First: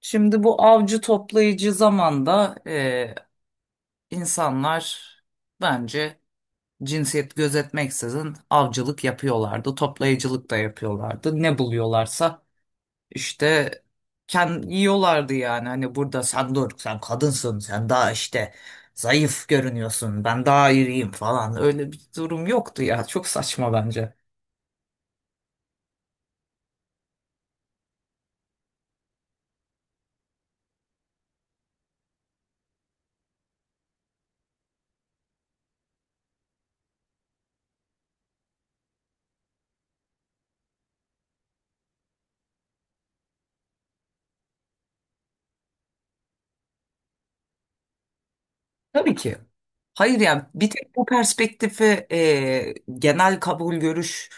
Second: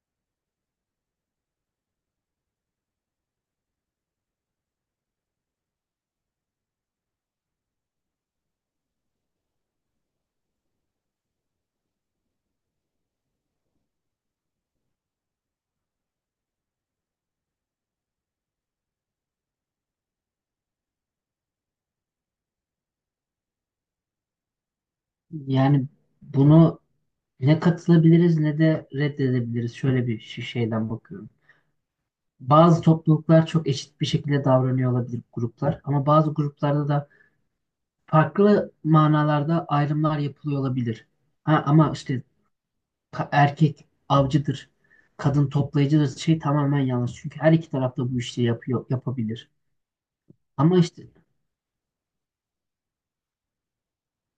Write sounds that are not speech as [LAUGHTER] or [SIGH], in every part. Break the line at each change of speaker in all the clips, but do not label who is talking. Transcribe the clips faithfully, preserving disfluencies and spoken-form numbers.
Şimdi bu avcı toplayıcı zamanda e, insanlar bence cinsiyet gözetmeksizin avcılık yapıyorlardı, toplayıcılık da yapıyorlardı. Ne buluyorlarsa işte kendi yiyorlardı yani. Hani burada sen dur, sen kadınsın, sen daha işte zayıf görünüyorsun, ben daha iriyim falan. Öyle bir durum yoktu ya. Çok saçma bence.
Yani bunu ne katılabiliriz ne de reddedebiliriz. Şöyle bir şi- şeyden bakıyorum. Bazı topluluklar çok eşit bir şekilde davranıyor olabilir gruplar, ama bazı gruplarda da farklı manalarda ayrımlar yapılıyor olabilir. Ha, ama işte ka- erkek avcıdır, kadın toplayıcıdır şey tamamen yanlış. Çünkü her iki tarafta bu işi yapıyor
Tabii ki.
yapabilir.
Hayır yani bir
Ama
tek
işte,
bu perspektifi e, genel kabul görüş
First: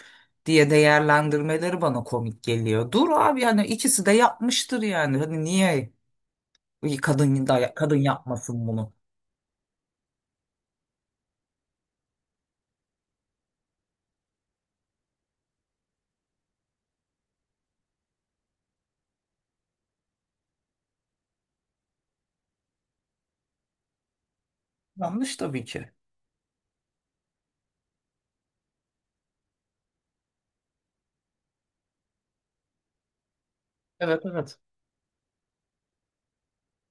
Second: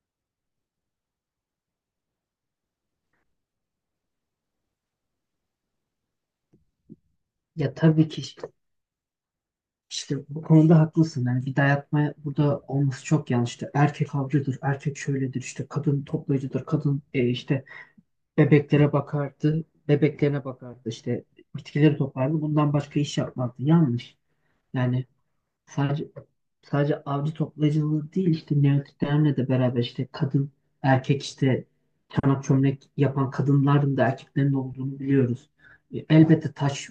diye değerlendirmeleri bana komik geliyor. Dur abi yani ikisi de yapmıştır yani. Hani niye kadın da
ya,
kadın
tabii ki.
yapmasın bunu?
İşte bu konuda haklısın. Yani bir dayatma burada olması çok yanlıştı. Erkek avcıdır, erkek şöyledir, işte kadın toplayıcıdır, kadın, e, işte bebeklere bakardı, bebeklerine bakardı, işte bitkileri toplardı. Bundan başka iş yapmazdı. Yanlış. Yani
Yanlış tabii ki.
sadece sadece avcı toplayıcılığı değil, işte neolitiklerle de beraber, işte kadın, erkek, işte çanak çömlek yapan kadınların da
Evet
erkeklerin de
evet.
olduğunu biliyoruz. E, Elbette taş,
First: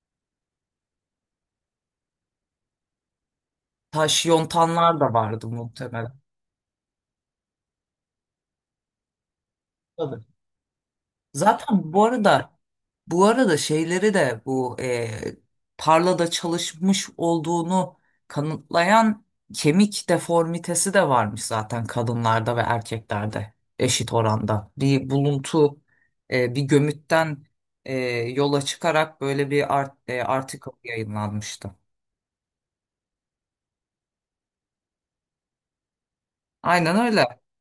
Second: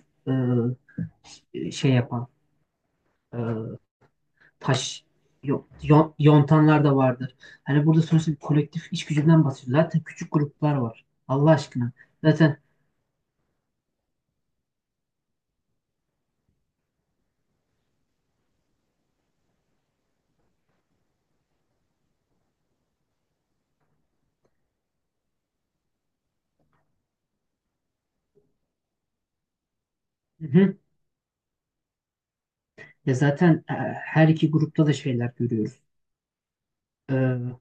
e, şey yapan, e,
Taş yontanlar
taş
da vardı
yo- yon-
muhtemelen.
yontanlar da vardır. Hani burada sonuçta bir kolektif iş gücünden bahsediyoruz. Zaten
Tabii.
küçük gruplar var. Allah
Zaten
aşkına.
bu arada
Zaten
bu arada şeyleri de bu e, tarlada çalışmış olduğunu kanıtlayan kemik deformitesi de varmış zaten kadınlarda ve erkeklerde eşit oranda. Bir buluntu e, bir gömütten e, yola çıkarak böyle bir art, e,
hı
article
hı.
yayınlanmıştı.
Ya zaten, e, her iki grupta da şeyler görüyoruz.
Aynen öyle.
Ee,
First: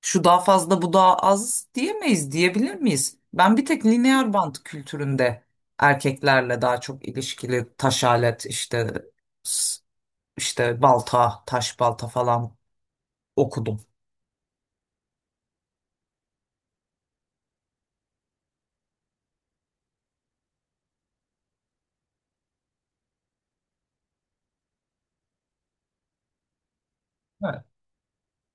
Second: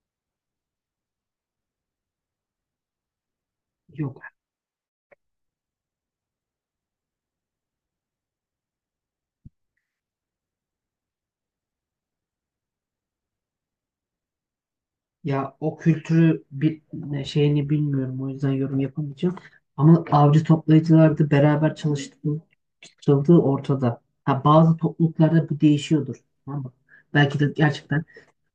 Şu daha fazla bu daha az diyemeyiz diyebilir miyiz? Ben bir tek
yok.
lineer bant kültüründe erkeklerle daha çok ilişkili taş alet işte s- işte balta taş balta falan okudum.
Ya o kültürü bir ne- şeyini bilmiyorum. O yüzden yorum yapamayacağım. Ama avcı toplayıcılarda beraber çalıştığı, çalışıldığı ortada. Ha, bazı topluluklarda bu değişiyordur. Tamam mı? Belki de
Evet.
gerçekten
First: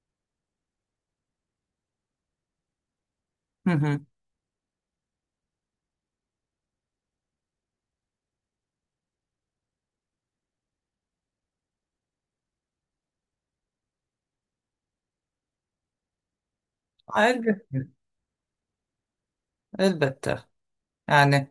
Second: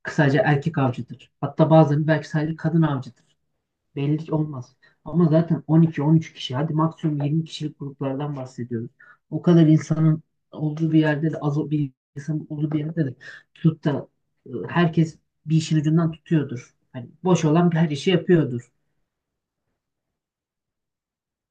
kısaca erkek avcıdır. Hatta bazen belki sadece kadın avcıdır.
Hı hı.
Belli olmaz. Ama zaten on iki on üç kişi, hadi maksimum yirmi kişilik gruplardan bahsediyoruz. O kadar insanın olduğu bir yerde de az o- bir insanın olduğu bir yerde de tutup da e, herkes bir işin ucundan tutuyordur. Hani boş olan
Elbette.
her işi yapıyordur.
Elbette. Yani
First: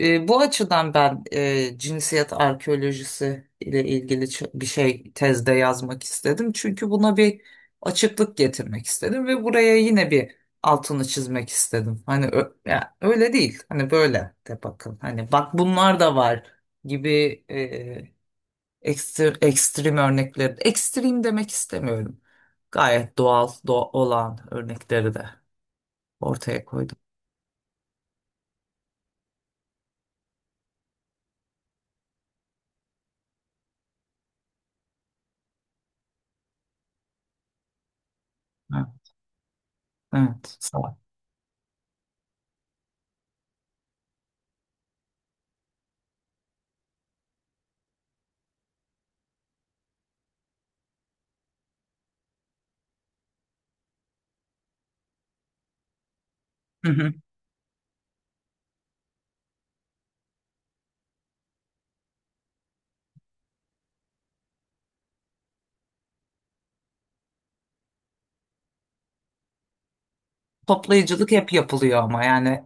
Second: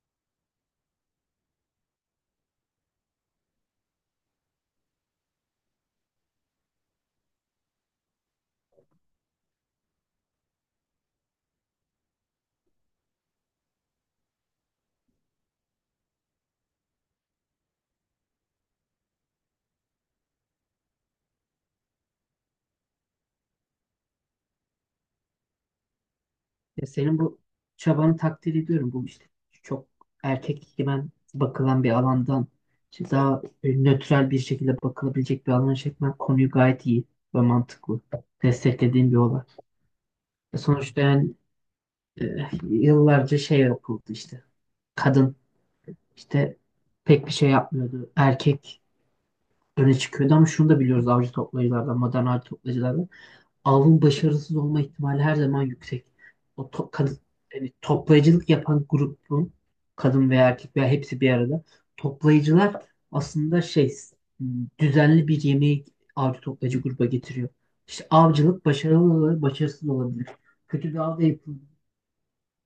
e, bu açıdan ben e, cinsiyet arkeolojisi ile ilgili ç- bir şey tezde yazmak istedim. Çünkü buna bir açıklık getirmek istedim ve buraya yine bir altını çizmek istedim. Hani ö- ya, öyle değil. Hani böyle de bakın. Hani bak bunlar da var gibi e, ekstrem, ekstrem örnekleri. Ekstrem demek istemiyorum. Gayet doğal do- olan örnekleri de ortaya
Ya
koydum.
senin bu çabanı takdir ediyorum. Bu, işte, çok erkek ben bakılan bir alandan işte daha, e, nötral bir şekilde bakılabilecek bir alana çekmen konuyu gayet iyi ve mantıklı.
Ha,
Desteklediğim bir olay.
evet.
E
Sağ ol.
Sonuçta yani, E, yıllarca şey yapıldı işte. Kadın, işte, pek bir şey yapmıyordu. Erkek öne çıkıyordu, ama şunu da biliyoruz avcı toplayıcılardan, modern avcı toplayıcılardan. Avın başarısız olma ihtimali her zaman yüksek. O to- kadın,
[LAUGHS]
yani toplayıcılık yapan grubun kadın veya erkek veya hepsi bir arada. Toplayıcılar aslında şey m, düzenli bir yemeği avcı toplayıcı gruba getiriyor. İşte avcılık başarılı olabilir, başarısız olabilir. Kötü bir avda
Toplayıcılık hep
yapılır.
yapılıyor ama yani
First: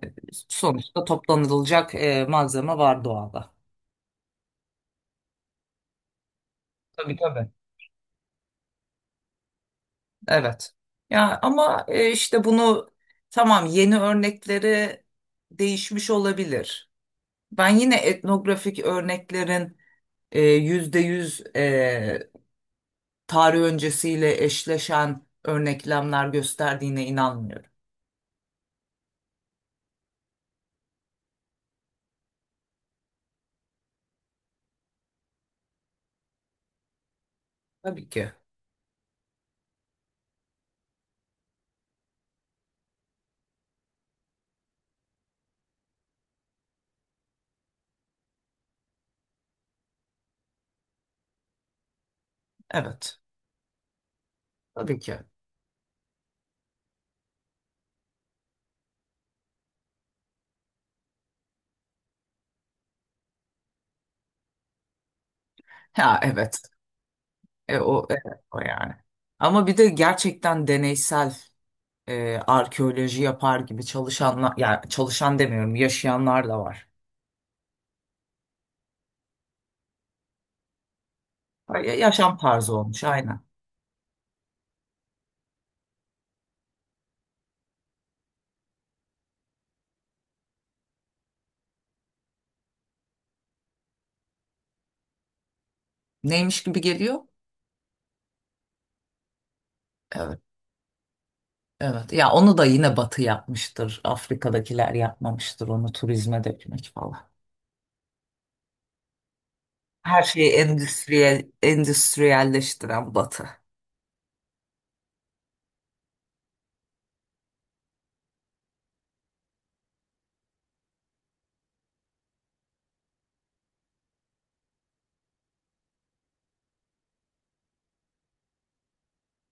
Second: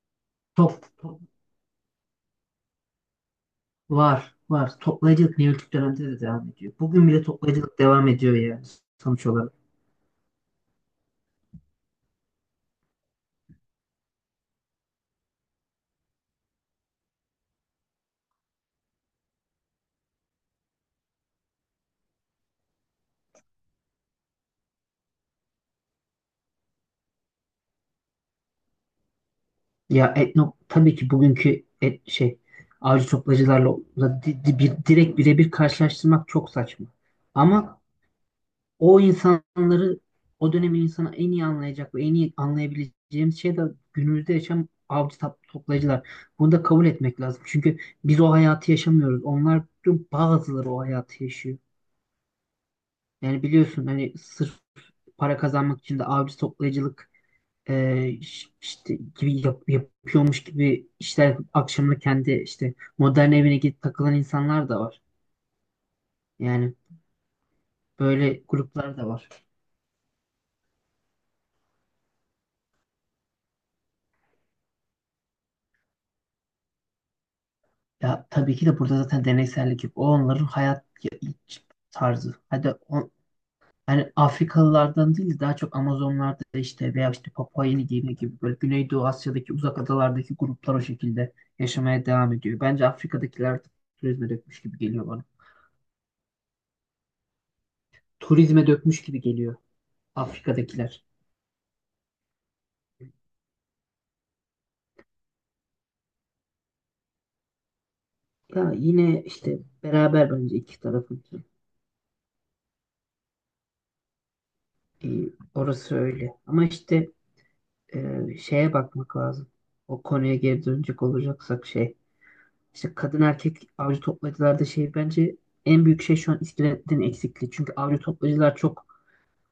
Top,
sonuçta
top
toplanılacak e, malzeme var doğada.
Var, var. Toplayıcılık Neolitik dönemde de devam ediyor. Bugün
Tabii
bile
tabii.
toplayıcılık devam ediyor, yani sonuç olarak.
Evet. Ya ama e, işte bunu tamam yeni örnekleri değişmiş olabilir. Ben yine etnografik örneklerin e, yüzde yüz e, tarih öncesiyle eşleşen örneklemler gösterdiğine inanmıyorum.
Ya etno, tabii ki bugünkü et, şey avcı toplayıcılarla da di- di- bir, direkt birebir karşılaştırmak çok saçma. Ama
Tabii ki.
o insanları, o dönemin insanı en iyi anlayacak ve en iyi anlayabileceğimiz şey de günümüzde yaşam avcı tap- toplayıcılar. Bunu da kabul etmek lazım. Çünkü biz o hayatı yaşamıyoruz. Onlar, bazıları, o hayatı yaşıyor.
Evet.
Yani biliyorsun, hani sırf
Tabii ki.
para kazanmak için de avcı toplayıcılık, e, iş- işte gibi yap- yapıyormuş gibi işler yapıp akşamını kendi işte modern evine gidip takılan insanlar da var.
Ha evet.
Yani
E, o, evet,
böyle
o yani.
gruplar da var.
Ama bir de gerçekten deneysel e, arkeoloji yapar gibi çalışanlar, yani çalışan demiyorum, yaşayanlar da var.
Ya tabii ki de burada zaten deneysellik yok. O, onların hayat ya- iç-
Ya-
tarzı.
Yaşam
Hadi
tarzı olmuş
o-
aynen.
yani Afrikalılardan değil de daha çok Amazonlarda, işte, veya işte Papua Yeni Gine gibi böyle Güneydoğu Asya'daki uzak adalardaki gruplar o şekilde yaşamaya devam ediyor. Bence Afrika'dakiler artık turizme dökmüş gibi geliyor bana.
Neymiş gibi geliyor?
Turizme dökmüş gibi geliyor
Evet,
Afrika'dakiler.
evet. Ya onu da yine Batı yapmıştır. Afrika'dakiler yapmamıştır onu turizme dökmek falan.
Ya yine işte
Her
beraber
şeyi
bence iki tarafın.
endüstriyel, endüstriyelleştiren Batı.
Ee, orası öyle. Ama işte, e, şeye bakmak lazım. O konuya geri dönecek olacaksak şey. İşte kadın erkek avcı toplayıcılarda şey, bence, en büyük şey şu an iskeletin eksikliği. Çünkü avcı toplayıcılar çok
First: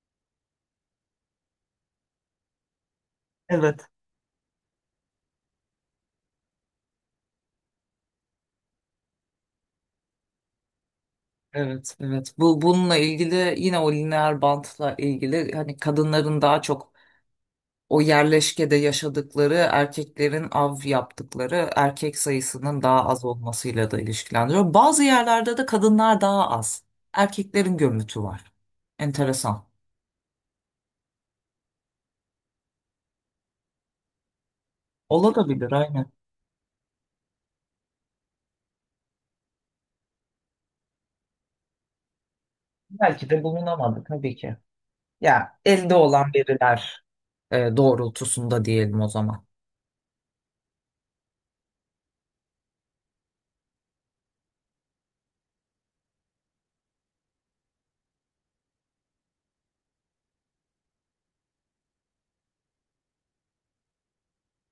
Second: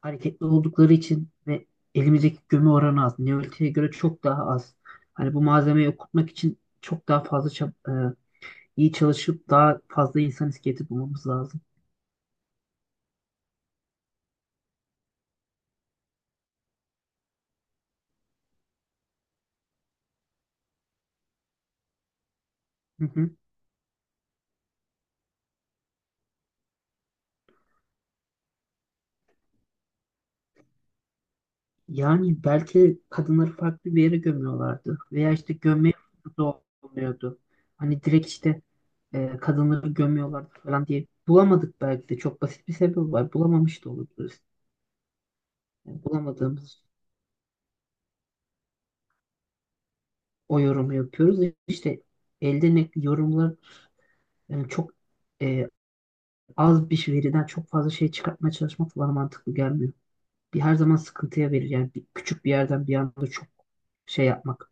hareketli oldukları için ve elimizdeki gömü oranı az. Neolitik'e
Evet.
göre çok daha az. Hani bu malzemeyi okutmak için çok daha fazla çab- e, iyi çalışıp daha fazla insan iskeleti bulmamız lazım.
Evet, evet. Bu bununla ilgili yine o lineer bantla ilgili hani kadınların daha çok o yerleşkede yaşadıkları erkeklerin av yaptıkları erkek sayısının
Hı
daha az
hı.
olmasıyla da ilişkilendiriyor. Bazı yerlerde de kadınlar daha az. Erkeklerin gömütü var. Enteresan.
Yani belki kadınları farklı bir yere gömüyorlardı. Veya işte
Olabilir
gömme
aynen.
fırsatı olmuyordu. Hani direkt işte, e, kadınları gömüyorlardı falan diye. Bulamadık belki de. Çok basit bir sebep
Belki
var.
de
Bulamamış da
bulunamadı tabii
olabiliriz.
ki. Ya elde
Yani
olan
bulamadığımız
veriler e, doğrultusunda diyelim o zaman.
o yorumu yapıyoruz. İşte elde ne yorumlar, yani çok, e, az bir veriden çok fazla şey çıkartmaya çalışmak bana mantıklı gelmiyor. Bir her zaman sıkıntıya verir. Yani bir, küçük bir yerden bir anda çok şey yapmak.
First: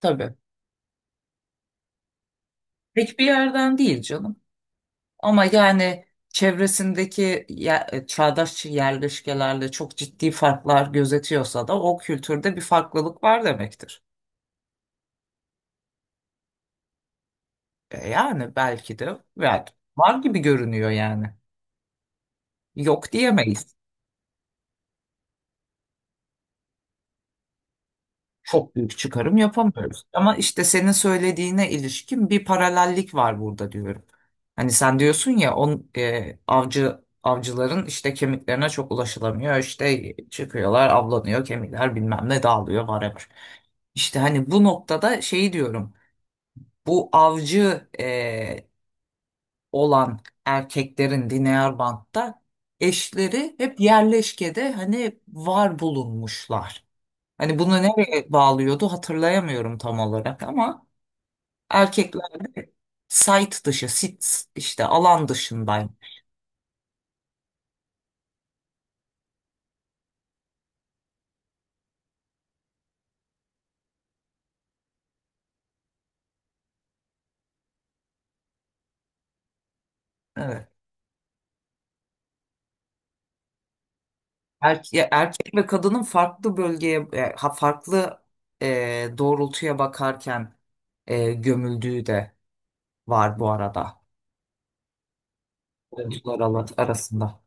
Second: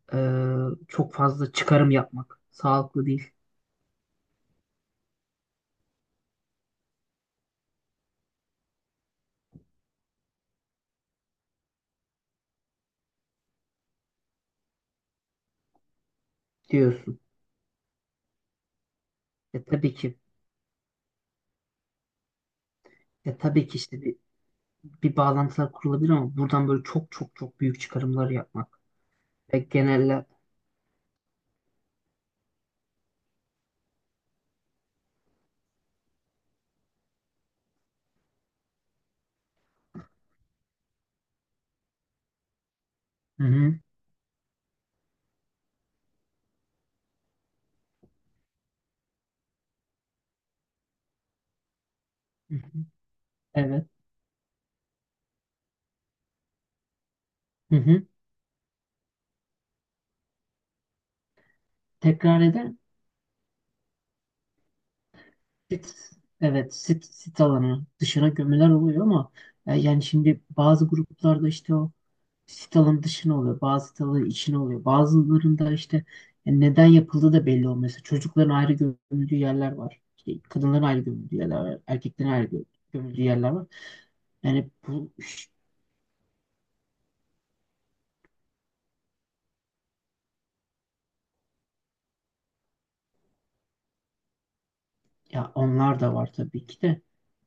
Tabii.
Ee, çok fazla çıkarım yapmak sağlıklı
Pek bir
değil
yerden değil canım. Ama yani çevresindeki ye- çağdaş yerleşkelerle çok ciddi farklar gözetiyorsa da o kültürde bir farklılık var demektir.
diyorsun.
E yani belki de
E
var,
tabii
var
ki
gibi görünüyor yani. Yok
e
diyemeyiz.
tabii ki, işte bir, bir bağlantılar kurulabilir, ama buradan böyle çok çok çok büyük çıkarımlar
Çok
yapmak
büyük çıkarım
ve
yapamıyoruz.
genelle
Ama işte senin söylediğine ilişkin bir paralellik var burada diyorum. Hani sen diyorsun ya on e, avcı avcıların işte kemiklerine çok ulaşılamıyor. İşte çıkıyorlar, avlanıyor, kemikler bilmem ne dağılıyor whatever.
hı hı,
İşte hani bu noktada şeyi diyorum. Bu avcı e, olan erkeklerin Dinyarbank'ta
hı hı,
eşleri hep
evet,
yerleşkede hani var bulunmuşlar. Hani bunu
hı hı.
nereye bağlıyordu hatırlayamıyorum tam olarak ama
Tekrar eder
erkeklerde site dışı, sit işte alan
sit,
dışındayım.
evet, sit, sit alanı dışına gömüler oluyor, ama e, yani şimdi bazı gruplarda işte o sit alanı dışına oluyor. Bazı sit alanı içine oluyor. Bazılarında işte, e, neden yapıldığı da belli olmuyor. Mesela çocukların ayrı gömüldüğü yerler var. İşte
Evet.
kadınların ayrı gömüldüğü yerler var. Erkeklerin ayrı gö- gömüldüğü yerler var. Yani
Erke
bu,
erkek ve kadının farklı bölgeye, e, ha- farklı e, doğrultuya bakarken e, gömüldüğü de var bu arada.
ya, onlar da var
Oyuncular ala-
tabii ki de.
arasında.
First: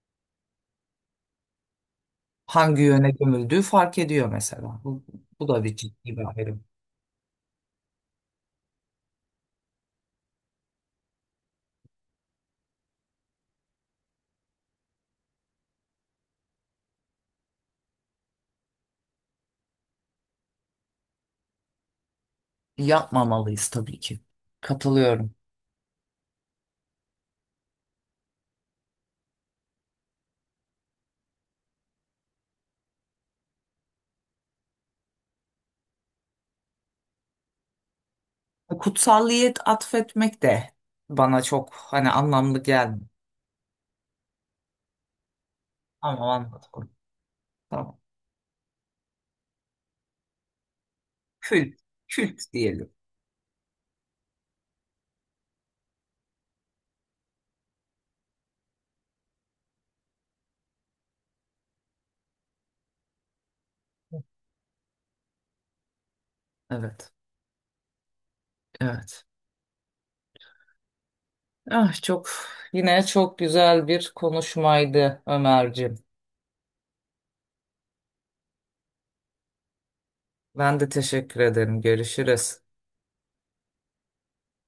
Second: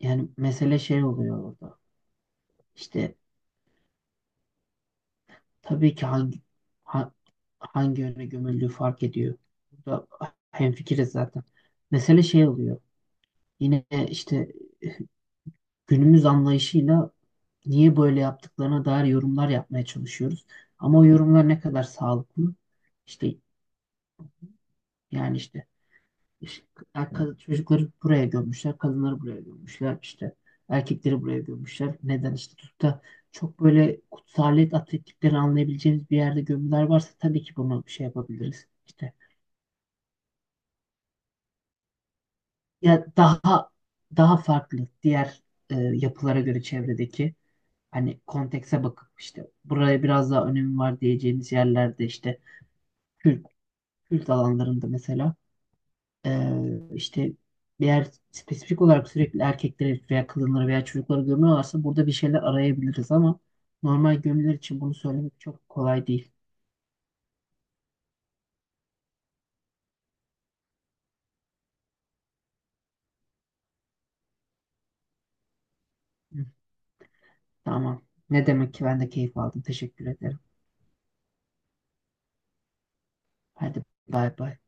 Yani mesele şey oluyor orada.
Hangi yöne
İşte
gömüldüğü fark ediyor mesela. Bu, bu da bir
tabii ki
ciddi bir
hangi
ayrım.
ha- hangi yöne gömüldüğü fark ediyor. Burada hemfikiriz zaten. Mesele şey oluyor. Yine işte günümüz anlayışıyla niye böyle yaptıklarına dair yorumlar yapmaya çalışıyoruz. Ama o yorumlar ne kadar sağlıklı? İşte,
Yapmamalıyız tabii ki. Katılıyorum.
yani, işte, işte, kad- çocukları buraya gömmüşler, kadınları buraya gömmüşler, işte erkekleri buraya gömmüşler. Neden işte tutup da çok böyle kutsaliyet atfettiklerini anlayabileceğimiz bir yerde gömüler varsa tabii ki bunu şey yapabiliriz. İşte
Kutsalliyet atfetmek de bana çok hani anlamlı
ya
gelmiyor.
daha daha farklı diğer, e,
Ama
yapılara göre
anladım.
çevredeki
Tamam.
hani kontekse bakıp işte buraya biraz daha önemi var diyeceğimiz
Kült,
yerlerde, işte
kült diyelim.
Kürt, Kürt alanlarında mesela, e, işte bir yer spesifik olarak sürekli erkekleri veya kadınları veya çocukları gömüyorlarsa burada bir şeyler arayabiliriz, ama normal gömüler için bunu söylemek çok kolay değil.
Evet, evet. Ah çok yine çok güzel bir konuşmaydı Ömerciğim.
Hı, tamam. Ne demek, ki ben de keyif aldım. Teşekkür ederim.
Ben de teşekkür ederim. Görüşürüz.
Hadi bay bay.